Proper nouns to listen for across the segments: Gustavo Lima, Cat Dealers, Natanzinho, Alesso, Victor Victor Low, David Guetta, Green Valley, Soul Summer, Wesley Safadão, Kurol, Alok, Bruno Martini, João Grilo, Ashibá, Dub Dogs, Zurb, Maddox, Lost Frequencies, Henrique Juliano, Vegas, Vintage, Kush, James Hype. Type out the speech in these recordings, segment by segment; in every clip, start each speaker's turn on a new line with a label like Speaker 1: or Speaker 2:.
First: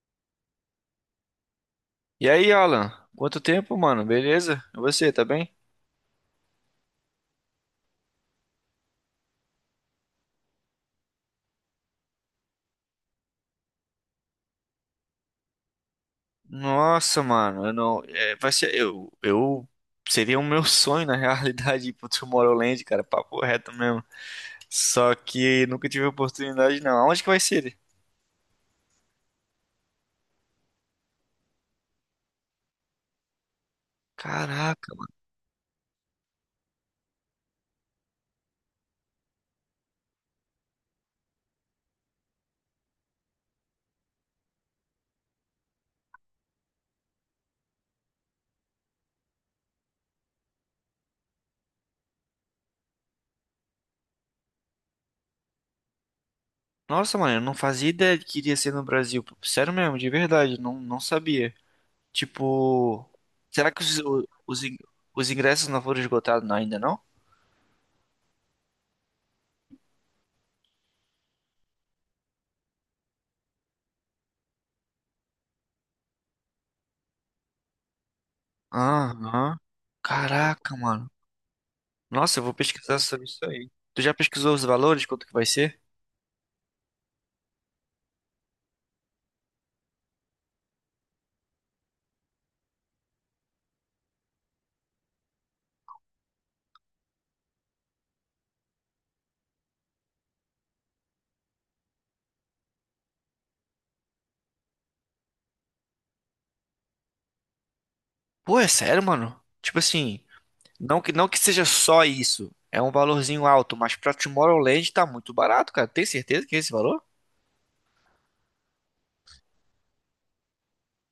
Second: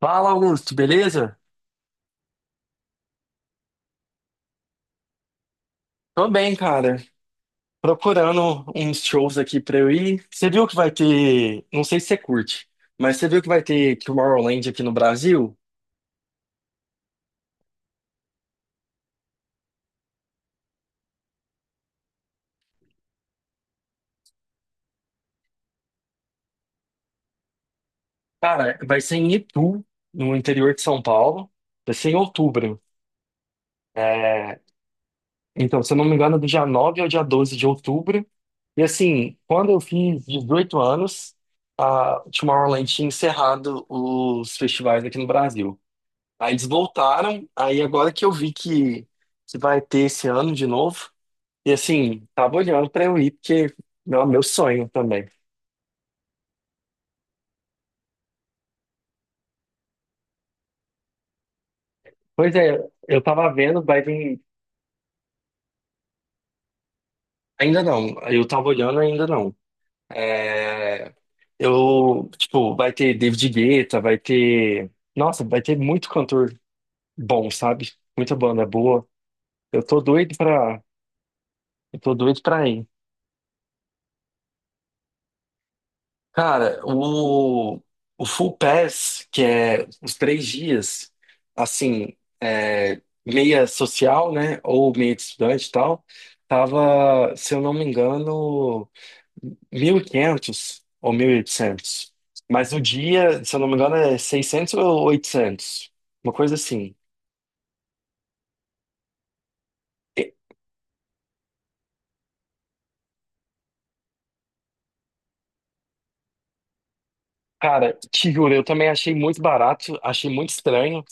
Speaker 1: Fala, Augusto, beleza?
Speaker 2: E aí, Alan? Quanto tempo, mano? Beleza? E você, tá bem?
Speaker 1: Tô bem, cara. Procurando uns shows aqui pra eu ir. Você viu que vai ter. Não sei se você curte, mas você viu que vai ter Tomorrowland aqui no Brasil?
Speaker 2: Nossa, mano, eu não. É, vai ser. Eu. Seria o meu sonho, na realidade, ir pro Tomorrowland, cara. Papo reto mesmo. Só que nunca tive oportunidade, não. Aonde que vai ser?
Speaker 1: Cara, vai ser em Itu, no interior de São Paulo. Vai ser em outubro. É,
Speaker 2: Caraca.
Speaker 1: então, se eu não me engano, é do dia 9 ao dia 12 de outubro. E assim, quando eu fiz 18 anos, a Tomorrowland tinha encerrado os festivais aqui no Brasil. Aí eles voltaram, aí agora que eu vi que vai ter esse ano de novo, e assim, tava olhando pra eu ir, porque meu sonho também.
Speaker 2: Nossa, mano, eu não fazia ideia de que iria ser no Brasil. Sério mesmo, de verdade. Não, não sabia.
Speaker 1: Pois é,
Speaker 2: Tipo.
Speaker 1: eu tava
Speaker 2: Será que
Speaker 1: vendo,
Speaker 2: os,
Speaker 1: vai
Speaker 2: o-
Speaker 1: vir.
Speaker 2: os, in- os ingressos não foram esgotados ainda, não?
Speaker 1: Ainda não, eu tava olhando, ainda não. É, eu, tipo, vai ter David Guetta, vai ter. Nossa, vai ter muito cantor bom, sabe? Muita banda boa.
Speaker 2: Aham.
Speaker 1: Eu tô doido
Speaker 2: Caraca,
Speaker 1: pra.
Speaker 2: mano.
Speaker 1: Eu tô
Speaker 2: Nossa,
Speaker 1: doido
Speaker 2: eu vou
Speaker 1: pra ir.
Speaker 2: pesquisar sobre isso aí. Tu já pesquisou os valores, quanto que vai ser?
Speaker 1: Cara, o Full Pass, que é os 3 dias, assim, é, meia social, né, ou meia de estudante e tal, tava, se eu não me engano, 1.500 ou 1.800. Mas o dia, se eu não me engano, é 600 ou 800, uma coisa assim.
Speaker 2: Pô, é sério, mano? Tipo assim,
Speaker 1: E,
Speaker 2: não que seja só isso. É um valorzinho alto, mas pra Tomorrowland tá muito barato, cara. Tem certeza que é esse valor?
Speaker 1: cara, te juro, eu também achei muito barato, achei muito estranho,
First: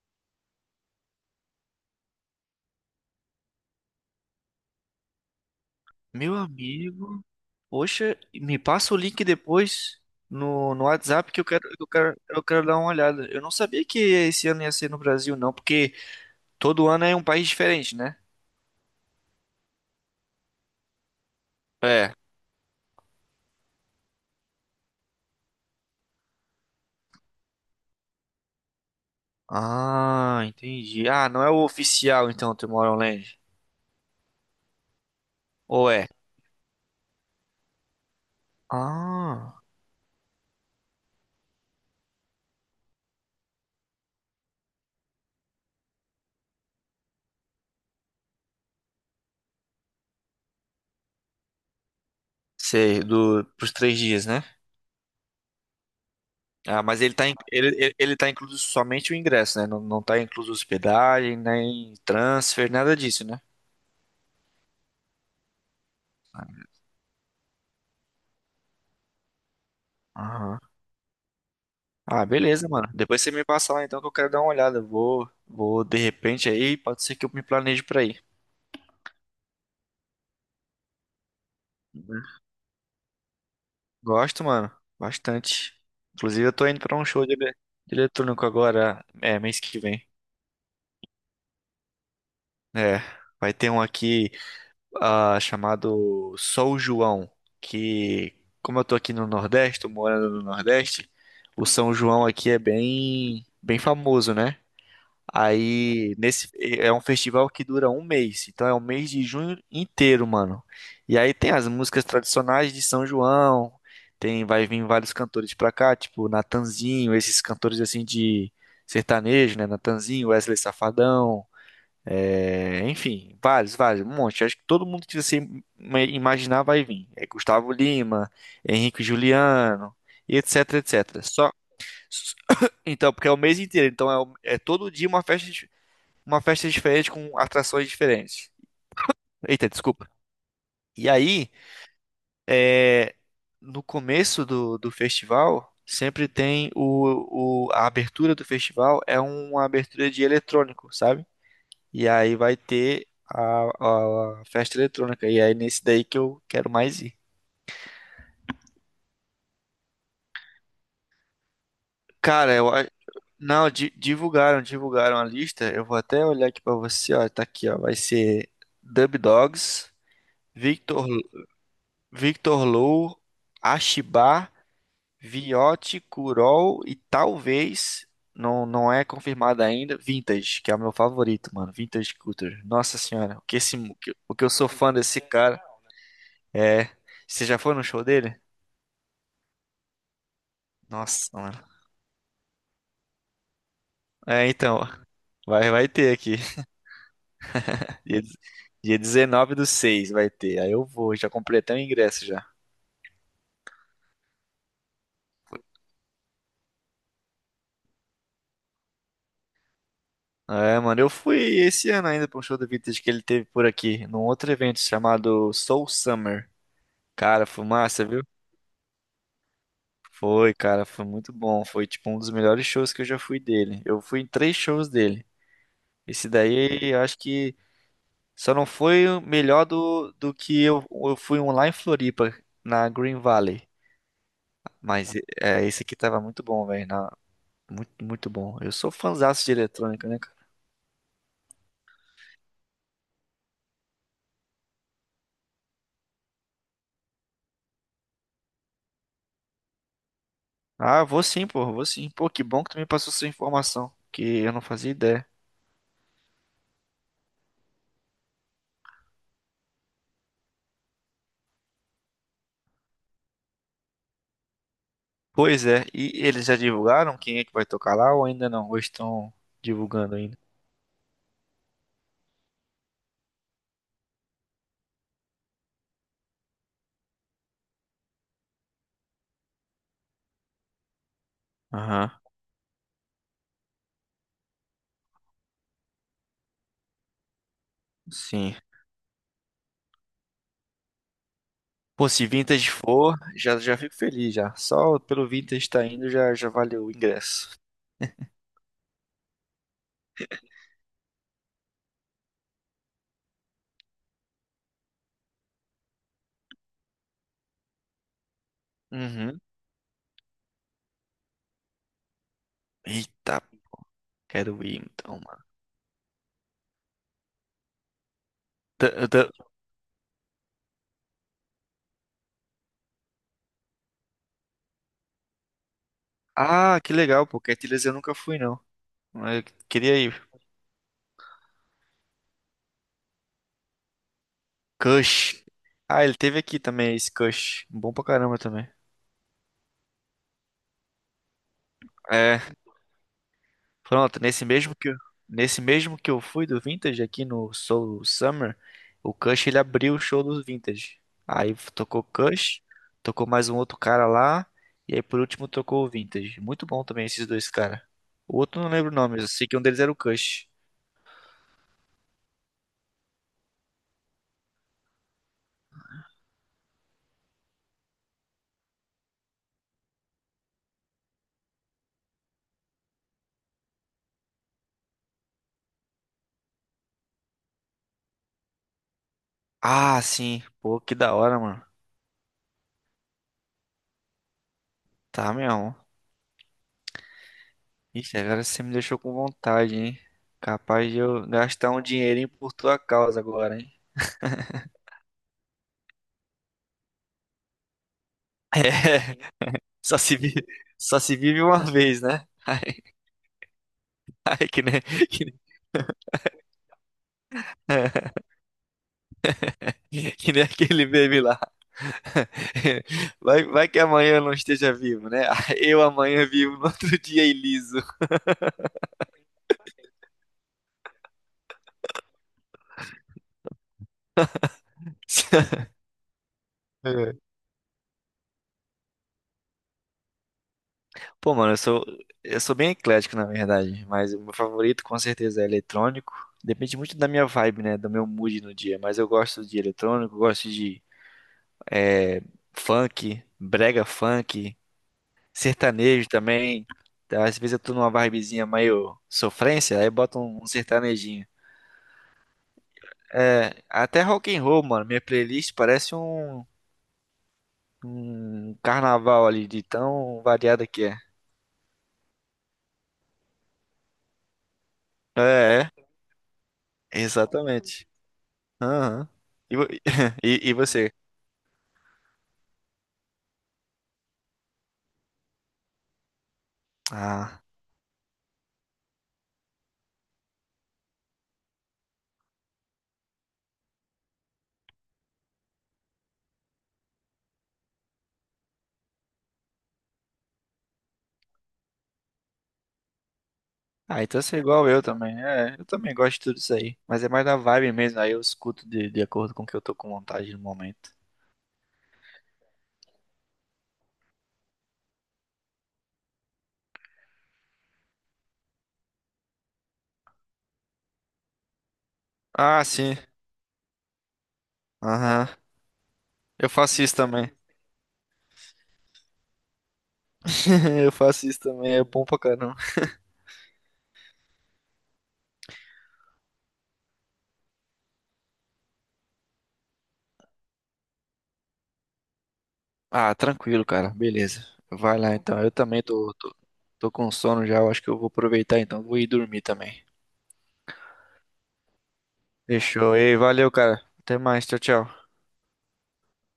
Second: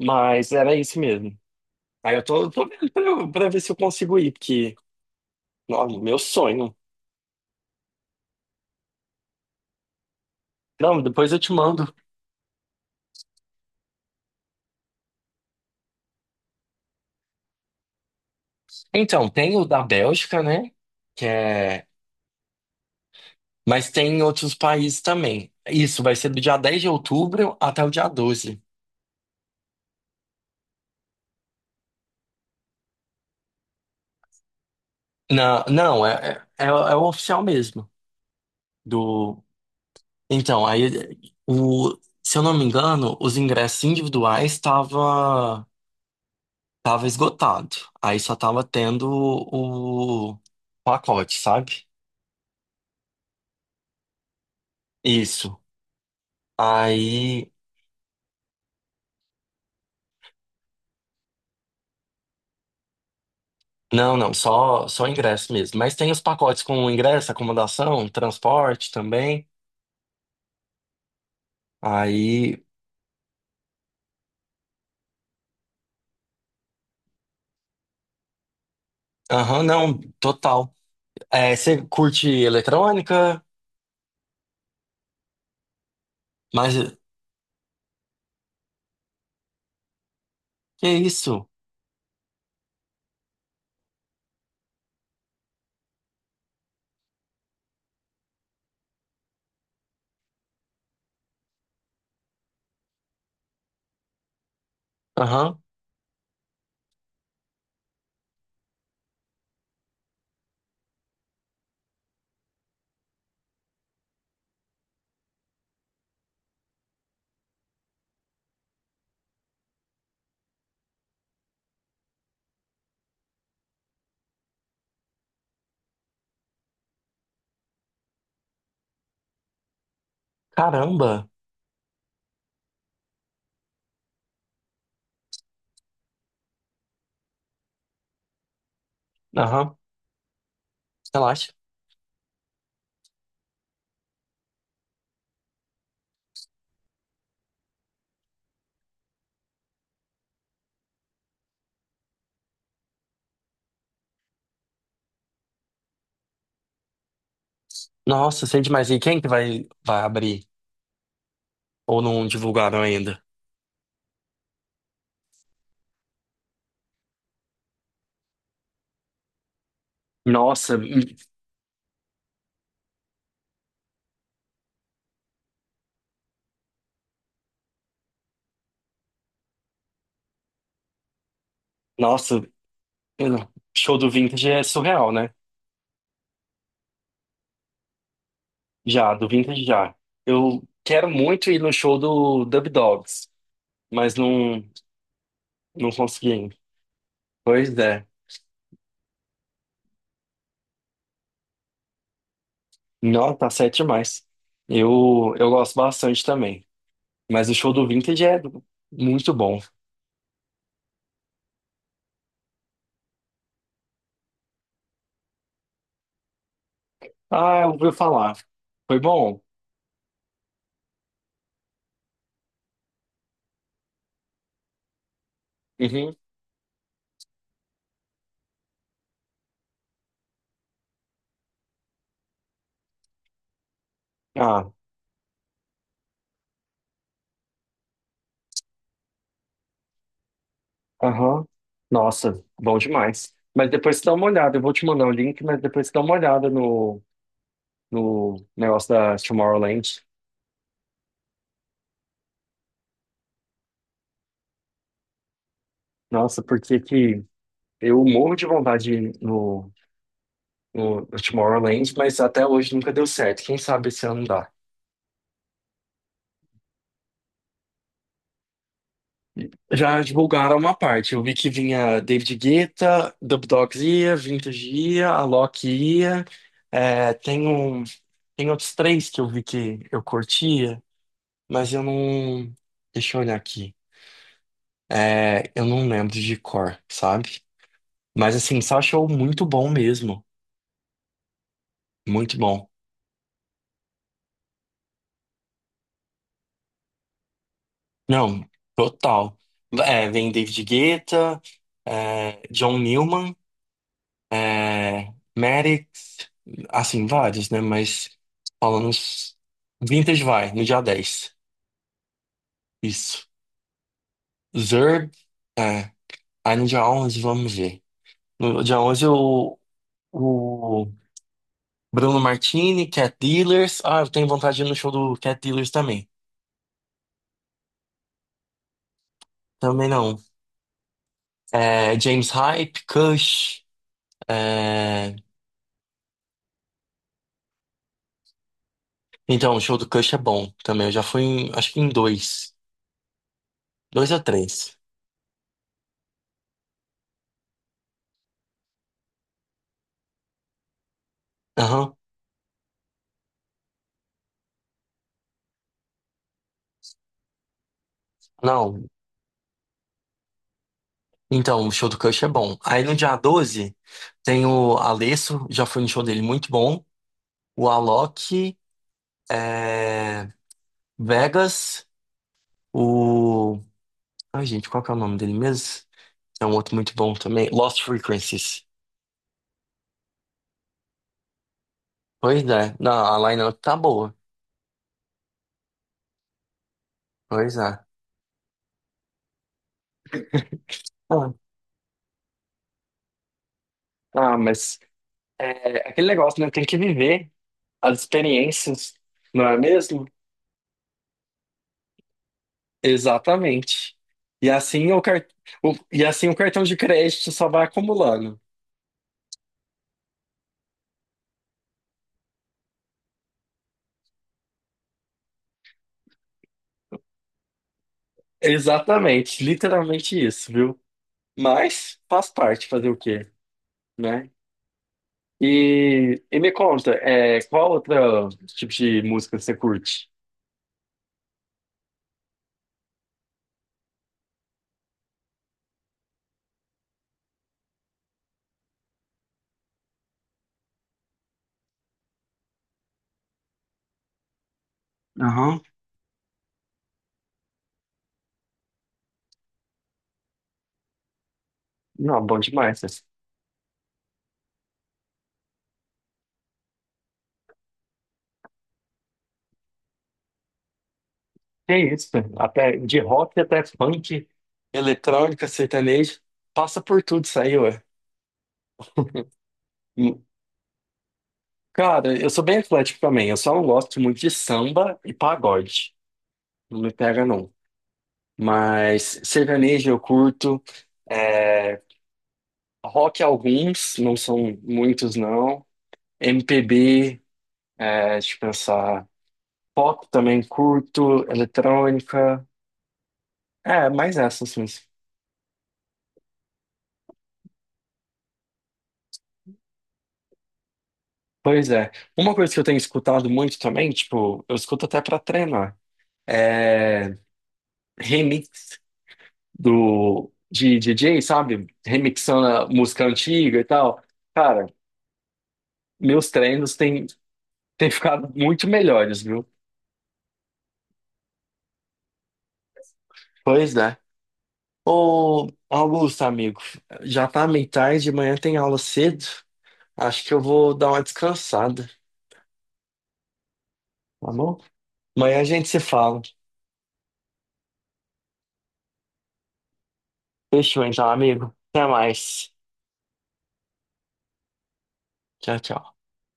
Speaker 1: mas era isso mesmo. Aí eu tô vendo pra, pra ver se eu consigo ir, porque. Nossa, meu
Speaker 2: Meu
Speaker 1: sonho.
Speaker 2: amigo, poxa, me passa o link depois no
Speaker 1: Não, depois
Speaker 2: WhatsApp
Speaker 1: eu
Speaker 2: que eu
Speaker 1: te
Speaker 2: quero, eu
Speaker 1: mando.
Speaker 2: quero, eu quero dar uma olhada. Eu não sabia que esse ano ia ser no Brasil, não, porque todo ano é um país diferente, né?
Speaker 1: Então, tem o da Bélgica, né? Que é...
Speaker 2: É.
Speaker 1: Mas tem em outros países também. Isso vai ser do dia 10 de outubro até o dia 12.
Speaker 2: Ah, entendi. Ah, não é o oficial então, Tomorrowland.
Speaker 1: Não,
Speaker 2: Ou
Speaker 1: não,
Speaker 2: é?
Speaker 1: é o oficial mesmo. Do...
Speaker 2: Ah,
Speaker 1: Então, aí, o... se eu não me engano, os ingressos individuais estava tava esgotado. Aí só tava tendo o pacote, sabe?
Speaker 2: sei, do, pros 3 dias, né?
Speaker 1: Isso.
Speaker 2: Ah, mas ele tá, in-
Speaker 1: Aí.
Speaker 2: ele tá incluso somente o ingresso, né? Não, não tá incluso hospedagem, nem transfer, nada disso, né?
Speaker 1: Não, não, só ingresso mesmo. Mas tem os pacotes com ingresso, acomodação, transporte também.
Speaker 2: Aham. Ah,
Speaker 1: Aí,
Speaker 2: beleza, mano. Depois você me passa lá então que eu quero dar uma olhada. Eu vou de repente aí, pode ser que eu me planeje pra ir.
Speaker 1: aham, não, total. É, você
Speaker 2: Uhum.
Speaker 1: curte eletrônica?
Speaker 2: Gosto, mano, bastante. Inclusive eu tô
Speaker 1: Mas
Speaker 2: indo pra um show de eletrônico agora, mês que vem.
Speaker 1: que isso?
Speaker 2: É, vai ter um aqui. Ah, chamado São João, que como eu tô aqui no Nordeste, tô morando no Nordeste, o São João aqui é bem, bem famoso, né?
Speaker 1: Aham,
Speaker 2: Aí nesse é um festival que dura um mês, então é um mês de junho inteiro, mano. E aí tem as músicas tradicionais de São João, tem vai vir vários cantores pra cá, tipo Natanzinho, esses cantores assim de sertanejo, né? Natanzinho, Wesley Safadão, enfim, vários, vários, um monte. Acho que todo mundo que você imaginar vai vir. É Gustavo Lima, Henrique Juliano, e etc, etc.
Speaker 1: caramba.
Speaker 2: Só s- então, porque é o mês inteiro, então é todo dia uma festa, uma festa diferente com atrações diferentes. Eita,
Speaker 1: Aham,
Speaker 2: desculpa. E aí,
Speaker 1: relaxa.
Speaker 2: é, no começo do festival, sempre tem a abertura do festival é uma abertura de eletrônico, sabe? E aí vai ter a festa eletrônica. E aí nesse daí que eu quero mais ir.
Speaker 1: Nossa, sente mais. E quem que vai abrir? Ou não
Speaker 2: Cara,
Speaker 1: divulgaram ainda?
Speaker 2: não, divulgaram a lista. Eu vou até olhar aqui pra você, ó, tá aqui, ó. Vai ser Dub Dogs,
Speaker 1: Nossa,
Speaker 2: Victor Victor Low, Ashibá, Viotti, Kurol e talvez. Não, não é confirmado ainda. Vintage, que é o meu favorito, mano. Vintage
Speaker 1: nossa,
Speaker 2: Culture. Nossa
Speaker 1: eu
Speaker 2: senhora, o
Speaker 1: não-
Speaker 2: que esse,
Speaker 1: show do
Speaker 2: o que eu
Speaker 1: Vintage é
Speaker 2: sou fã
Speaker 1: surreal,
Speaker 2: desse
Speaker 1: né?
Speaker 2: cara. É. Você já foi no show dele?
Speaker 1: Já, do Vintage já. Eu quero
Speaker 2: Nossa,
Speaker 1: muito ir no
Speaker 2: mano.
Speaker 1: show do Dub Dogs, mas
Speaker 2: É,
Speaker 1: não.
Speaker 2: então, vai
Speaker 1: Não
Speaker 2: ter
Speaker 1: consegui
Speaker 2: aqui.
Speaker 1: ainda. Pois é.
Speaker 2: Dia, dia 19/6 vai ter. Aí eu vou, já comprei até o ingresso já.
Speaker 1: Não, tá certo demais. Eu gosto bastante também. Mas o show do Vintage é muito bom.
Speaker 2: É, mano, eu fui esse ano ainda pra um show do Vintage que ele teve por aqui, num outro evento chamado Soul Summer. Cara,
Speaker 1: Ah,
Speaker 2: foi
Speaker 1: eu ouvi
Speaker 2: massa, viu?
Speaker 1: falar. Foi bom?
Speaker 2: Foi, cara, foi muito bom. Foi, tipo, um dos melhores shows que eu já fui dele. Eu fui em três shows dele.
Speaker 1: Uhum.
Speaker 2: Esse daí, eu acho que só não foi o melhor do que eu fui um lá em Floripa, na Green Valley.
Speaker 1: Ah,
Speaker 2: Mas é, esse aqui tava muito bom, velho. Muito, muito bom. Eu sou fãzaço de eletrônica, né, cara?
Speaker 1: aham. Nossa, bom demais. Mas depois você dá uma olhada. Eu vou te mandar o link, mas depois você dá uma olhada no negócio da Tomorrowland.
Speaker 2: Ah, vou sim. Pô, que bom que tu me passou essa informação, que eu não fazia ideia.
Speaker 1: Nossa, porque que eu morro de vontade de ir no Tomorrowland, mas até hoje nunca deu certo. Quem sabe esse ano dá.
Speaker 2: Pois é, e eles já divulgaram quem é que vai tocar lá ou ainda não? Ou estão
Speaker 1: Já
Speaker 2: divulgando ainda?
Speaker 1: divulgaram uma parte. Eu vi que vinha David Guetta, Dub Dogs ia, Vintage ia, Alok ia. É, tem um, tem outros três que eu vi que eu curtia, mas eu
Speaker 2: Aham,
Speaker 1: não. Deixa eu olhar aqui. É, eu não lembro de cor, sabe? Mas
Speaker 2: sim.
Speaker 1: assim, só show muito bom mesmo.
Speaker 2: Pô, se
Speaker 1: Muito bom.
Speaker 2: Vintage for, já, já fico feliz já. Só pelo Vintage estar indo já, já valeu o ingresso.
Speaker 1: Não, total. É, vem David Guetta, é, John Newman. É, Maddox, assim, vários, né? Mas falando uns
Speaker 2: Uhum.
Speaker 1: Vintage vai, no dia 10. Isso.
Speaker 2: Eita, quero ir
Speaker 1: Zurb,
Speaker 2: então, mano.
Speaker 1: é. Aí no dia 11, vamos ver. No dia 11
Speaker 2: Tá- tá-
Speaker 1: o Bruno Martini, Cat Dealers. Ah, eu tenho vontade de ir no show do Cat Dealers também.
Speaker 2: Ah, que legal, pô, Cat eu nunca fui não. Mas eu
Speaker 1: Também
Speaker 2: queria
Speaker 1: não.
Speaker 2: ir.
Speaker 1: É, James Hype, Kush. É,
Speaker 2: Kush. Ah, ele teve aqui também esse Kush. Bom pra caramba também.
Speaker 1: então, o show do Kush é bom também. Eu já fui, acho que em
Speaker 2: É,
Speaker 1: dois. Dois ou
Speaker 2: pronto, nesse mesmo
Speaker 1: três.
Speaker 2: que eu, nesse mesmo que eu fui do Vintage aqui no Soul Summer, o Kush ele abriu o show do Vintage. Aí
Speaker 1: Aham.
Speaker 2: tocou Kush, tocou mais um outro cara lá, e aí por último tocou o Vintage. Muito bom também esses dois caras. O outro eu não
Speaker 1: Não.
Speaker 2: lembro o nome, eu sei que um deles era o Kush.
Speaker 1: Então, o show do Kush é bom. Aí no dia 12 tem o Alesso, já fui no show dele, muito bom. O Alok, é, Vegas, o. Ai, gente, qual que é o nome dele mesmo? É um outro muito bom também. Lost Frequencies.
Speaker 2: Ah, sim. Pô, que da hora, mano.
Speaker 1: Pois é. Não, a line-up tá boa.
Speaker 2: Tá mesmo.
Speaker 1: Pois é.
Speaker 2: Ixi, agora você me deixou com vontade, hein? Capaz de eu
Speaker 1: Ah,
Speaker 2: gastar um dinheirinho por tua causa agora, hein?
Speaker 1: ah, mas é aquele negócio, né? Tem que viver as experiências,
Speaker 2: É,
Speaker 1: não é mesmo?
Speaker 2: só se vive uma vez, né? Ai,
Speaker 1: Exatamente. E
Speaker 2: que nem,
Speaker 1: assim o, car...
Speaker 2: que nem,
Speaker 1: E assim o cartão de crédito só vai acumulando.
Speaker 2: que nem aquele meme lá. Vai que amanhã eu não esteja vivo, né? Eu amanhã vivo, no outro dia é liso.
Speaker 1: Exatamente, literalmente isso, viu? Mas faz parte fazer o quê, né? E me conta, é, qual outro tipo de música você curte?
Speaker 2: Pô, mano, eu sou bem eclético, na verdade, mas o meu favorito com certeza é eletrônico. Depende muito da minha vibe, né? Do meu mood no dia, mas eu gosto de eletrônico, gosto de eh, funk, brega funk,
Speaker 1: Aham.
Speaker 2: sertanejo também. Tá, às vezes eu tô numa vibezinha meio sofrência, aí bota um sertanejinho.
Speaker 1: Não, bom demais. César.
Speaker 2: É, até rock and roll, mano, minha playlist parece um carnaval ali, de tão variada que é.
Speaker 1: Que isso, cara? Até de rock até funk, eletrônica,
Speaker 2: É,
Speaker 1: sertanejo, passa por tudo isso aí, ué.
Speaker 2: exatamente. Aham. E, vo-
Speaker 1: Hum,
Speaker 2: e você?
Speaker 1: Cara, eu sou bem eclético também, eu só não gosto muito de samba e pagode. Não me pega,
Speaker 2: Ah.
Speaker 1: não. Mas sertanejo eu curto, é, rock alguns, não são muitos não. MPB, é, deixa eu pensar. Pop também curto, eletrônica. É,
Speaker 2: Ah,
Speaker 1: mais
Speaker 2: então você é
Speaker 1: essas
Speaker 2: igual
Speaker 1: mesmo.
Speaker 2: eu também. É, eu também gosto de tudo isso aí. Mas é mais da vibe mesmo, aí eu escuto de acordo com o que eu tô com vontade no momento.
Speaker 1: Pois é. Uma coisa que eu tenho escutado muito também, tipo, eu escuto até pra treinar, é remix do de DJ, sabe? Remixando
Speaker 2: Ah,
Speaker 1: a
Speaker 2: sim.
Speaker 1: música antiga e tal. Cara,
Speaker 2: Aham.
Speaker 1: meus
Speaker 2: Eu
Speaker 1: treinos
Speaker 2: faço isso
Speaker 1: têm,
Speaker 2: também.
Speaker 1: têm ficado muito melhores, viu?
Speaker 2: Eu faço isso também, é bom pra caramba.
Speaker 1: Pois é. Ô, Augusto, amigo, já tá meio tarde, amanhã tem aula cedo. Acho que eu vou dar uma descansada,
Speaker 2: Ah, tranquilo, cara.
Speaker 1: tá
Speaker 2: Beleza.
Speaker 1: bom?
Speaker 2: Vai lá
Speaker 1: Amanhã
Speaker 2: então.
Speaker 1: a
Speaker 2: Eu
Speaker 1: gente se
Speaker 2: também tô,
Speaker 1: fala.
Speaker 2: tô, tô com sono já. Eu acho que eu vou aproveitar então. Vou ir dormir também.
Speaker 1: Fechou então, amigo. Até mais.
Speaker 2: Fechou. Ei, valeu, cara. Até mais. Tchau, tchau.
Speaker 1: Tchau, tchau.